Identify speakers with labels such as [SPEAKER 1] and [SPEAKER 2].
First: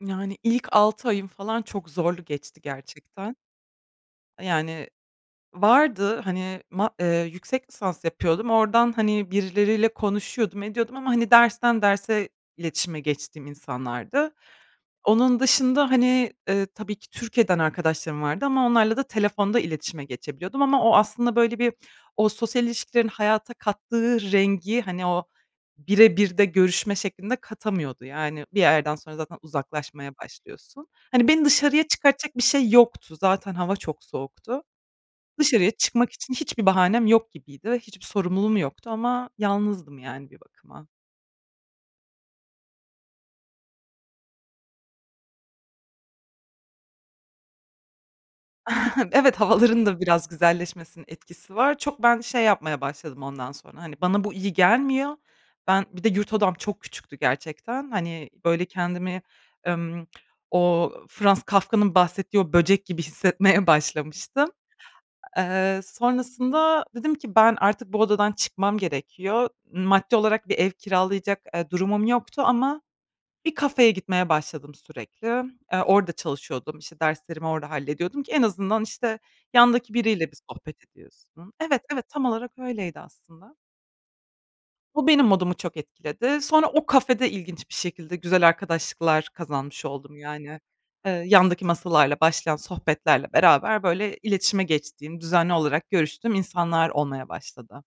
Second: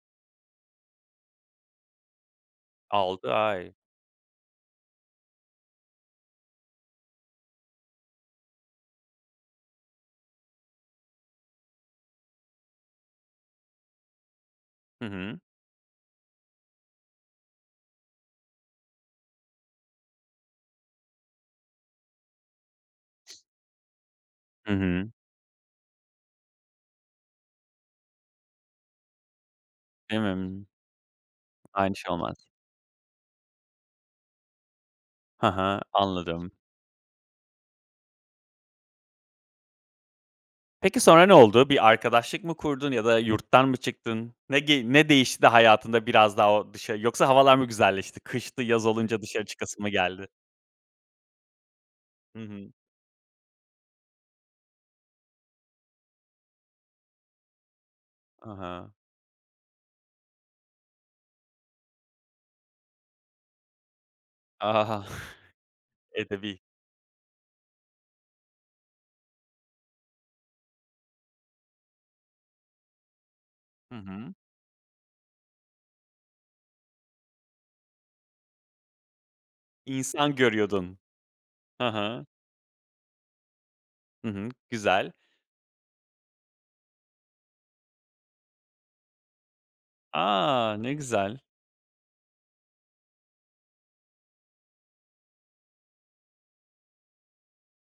[SPEAKER 1] Yani, ilk 6 ayım falan çok zorlu geçti,
[SPEAKER 2] 6
[SPEAKER 1] gerçekten.
[SPEAKER 2] ay.
[SPEAKER 1] Yani, vardı, hani, ma eee, yüksek lisans yapıyordum, oradan, hani, birileriyle konuşuyordum, ediyordum ama, hani, dersten derse iletişime geçtiğim insanlardı.
[SPEAKER 2] Hı hı.
[SPEAKER 1] Onun dışında, hani, ııı, tabii ki Türkiye'den arkadaşlarım vardı ama onlarla da telefonda iletişime geçebiliyordum ama o aslında, böyle bir, o sosyal ilişkilerin hayata kattığı
[SPEAKER 2] Hı
[SPEAKER 1] rengi, hani,
[SPEAKER 2] hı.
[SPEAKER 1] o bire bir de görüşme şeklinde katamıyordu. Yani, bir yerden sonra zaten uzaklaşmaya
[SPEAKER 2] Değil mi? Imm.
[SPEAKER 1] başlıyorsun. Hani, beni dışarıya
[SPEAKER 2] Aynı şey
[SPEAKER 1] çıkartacak bir
[SPEAKER 2] olmaz.
[SPEAKER 1] şey yoktu. Zaten hava çok soğuktu.
[SPEAKER 2] Hı
[SPEAKER 1] Dışarıya
[SPEAKER 2] hı,
[SPEAKER 1] çıkmak için
[SPEAKER 2] anladım.
[SPEAKER 1] hiçbir bahanem yok gibiydi. Hiçbir sorumluluğum yoktu ama yalnızdım, yani, bir bakıma.
[SPEAKER 2] Peki, sonra ne oldu? Bir arkadaşlık mı kurdun ya da yurttan mı çıktın? Ne ge ne değişti de hayatında biraz daha o dışa Yoksa havalar mı güzelleşti? Kıştı, yaz olunca
[SPEAKER 1] Evet,
[SPEAKER 2] dışarı çıkasın
[SPEAKER 1] havaların
[SPEAKER 2] mı
[SPEAKER 1] da
[SPEAKER 2] geldi?
[SPEAKER 1] biraz güzelleşmesinin etkisi var. Çok ben
[SPEAKER 2] Hı
[SPEAKER 1] şey
[SPEAKER 2] hı.
[SPEAKER 1] yapmaya başladım ondan sonra, hani, bana bu iyi gelmiyor. Ben, bir de yurt odam çok küçüktü gerçekten. Hani,
[SPEAKER 2] Hı
[SPEAKER 1] böyle
[SPEAKER 2] hı.
[SPEAKER 1] kendimi, ımm, o Franz Kafka'nın bahsettiği o böcek gibi hissetmeye başlamıştım.
[SPEAKER 2] Ah.
[SPEAKER 1] Eee,
[SPEAKER 2] Edebî.
[SPEAKER 1] sonrasında dedim ki, "Ben, artık bu odadan çıkmam gerekiyor." Maddi olarak bir ev kiralayacak, eee, durumum yoktu ama bir kafeye
[SPEAKER 2] Hı
[SPEAKER 1] gitmeye
[SPEAKER 2] hı.
[SPEAKER 1] başladım sürekli. Eee, orada çalışıyordum, işte, derslerimi orada hallediyordum, ki en azından, işte, yandaki biriyle
[SPEAKER 2] İnsan
[SPEAKER 1] bir sohbet
[SPEAKER 2] görüyordun.
[SPEAKER 1] ediyorsun. Evet,
[SPEAKER 2] Hı
[SPEAKER 1] evet, tam
[SPEAKER 2] hı.
[SPEAKER 1] olarak öyleydi, aslında.
[SPEAKER 2] Hı hı,
[SPEAKER 1] Bu,
[SPEAKER 2] güzel.
[SPEAKER 1] benim modumu çok etkiledi. Sonra o kafede ilginç bir şekilde güzel arkadaşlıklar kazanmış oldum, yani.
[SPEAKER 2] A! Ne
[SPEAKER 1] Iıı,
[SPEAKER 2] güzel.
[SPEAKER 1] yandaki masalarla başlayan sohbetlerle beraber, böyle, iletişime geçtiğim, düzenli olarak görüştüğüm insanlar olmaya başladı.